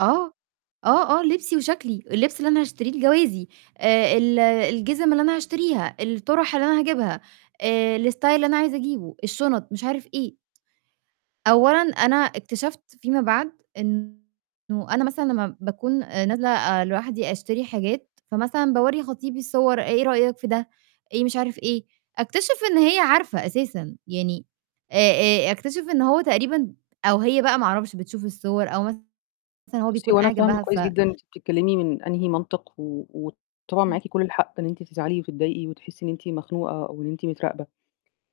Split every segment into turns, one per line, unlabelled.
آه. آه، آه لِبسي وشَكلي، اللِبس اللي أنا هاشتريه لجوازي آآ ال الجزم اللي أنا هاشتريها، الطُّرح اللي أنا هاجيبها آآ الstyle اللي أنا عايزة أجيبه، الشُنط، مش عارف إيه. أولًا، أنا اكتشفت فيما بعد إنه أنا مثلًا لمّا باكون آآ نازلة آآ لوحدي أشتري حاجات، فمثلًا باورّي خطيبي الصور "إيه رأيك في ده، إيه مش عارف إيه" أكتشف إن هي عارفة أساسًا. يعني آآ آآ أكتشف إن هو تقريبًا، أو هي بقى ما أعرفش، بتشوف الصور أو مثلًا هو
بُصي
بيكون
هو أنا
قاعد
فاهمة
جنبها ف
كويس جدًا أنتِ بتتكلمي من أنهي منطق و وطبعا
امم.
معاك كل الحق إن أنت تزعلي وتتضايقي وتحسّي إن أنتِ مخنوقة أو إن أنتِ متراقبة.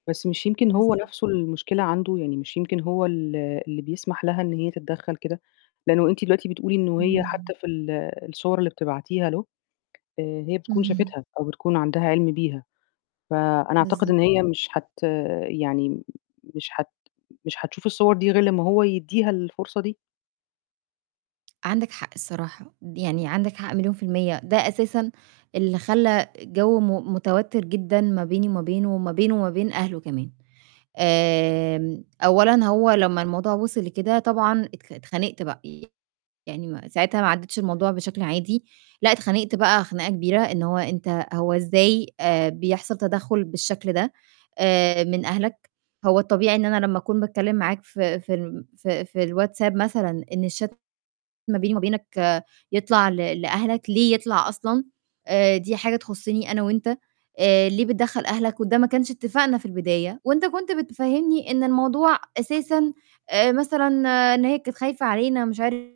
بس مش يمكن
بالض
هو نفسه المشكلة عنده، يعني مش يمكن هو ال اللي بيسمح لها إن هي تتدخل كده. لأنه أنتِ دلوقتي بتقولي إن وهي
اهم.
حتى في ال الصور اللي بتبعتيها له، هي بتكون
اهم.
شافتها، أو بتكون عندها عِلم بيها فأنا أعتقد
بالضبط.
إن هي مش حت يعني مش حت مش هتشوف الصور دي غير لمّا هو يدّيها الفرصة دي.
عندِك حق الصراحة، يعني عندِك حق مليون في المِيّة ده أساسًا اللي خلّى الجو م متوتر جدًا ما بيني وما بينه، وما بينه وما بين أهله كمان. آمم أولًا هو لمّا الموضوع وصل لكده طبعًا ات اتخانِقت بق يعني م ساعتها ما عدتش الموضوع بشكل عادي لأ، اتخانقت بقى خناقة كبيرة إن هو أنت هو إزاي بيحصل تدخّل بالشكل ده آآ من أهلك؟ هو الطبيعي إن أنا لمّا أكون باتكلم معاك ف في ال ف في الWhatsApp مثلًا إن الchat ما بيني وما بينك يطلع ل لأهلك ليه يطلع أصلًا آآ دي حاجة تخُصّني أنا و أنت آآ ليه بتدخل أهلك وده ما كانش إتفاقنا في البداية وأنت كنت بتفهّمني إن الموضوع أساسًا آآ مثلًا إن هي كانت خايفة علينا ومش عارف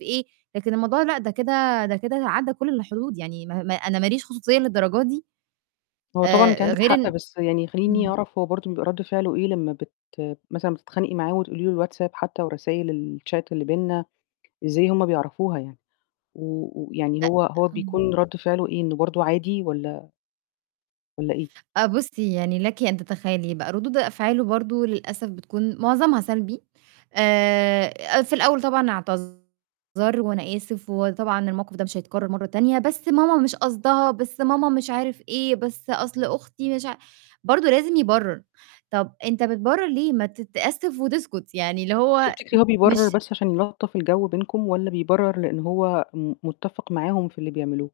إيه، لكن الموضوع لأ، ده كده ده كده عدّى كل الحدود، يعني أنا ما ليش خصوصية للدرجة دي؟!
هو طبعًا أنتِ
آآ
عندِك
غير
حق،
إن
بس يعني خلّيني
إمم.
أعرف هو برضه بيبقى رد فعله ايه لمّا بت مثلًا بتتخانقي معاه وتقولي له الWhatsApp حتى ورسايل الchat اللي بيننا إزاي هُم بيعرفوها يعني و ويعني
أ
هو هو
امم.
بيكون رد فعله إيه إنه برضه عادي والّا والّا إيه؟
آه، بُصّي يعني لكِ أن تتخيلي بقى، ردود أفعاله برضه للأسف بتكون معظمها سلبي آآ في الأول طبعًا اعتذر و "أنا آسف، وطبعًا الموقف ده مش هيتكرر مرة تانية، بس ماما مش قصدها، بس ماما مش عارف إيه بس أصل أختي مش عا" برضه لازم يبرر، طَب "أنت بتبرر ليه، ما تتأسف وتسكت" يعني اللي هو
تفتكري إن هو بيبرر
مش
بس عشان يلطّف الجو بينكم، والا بيبرر لأن هو م متّفق معاهُم في اللي بيعملوه؟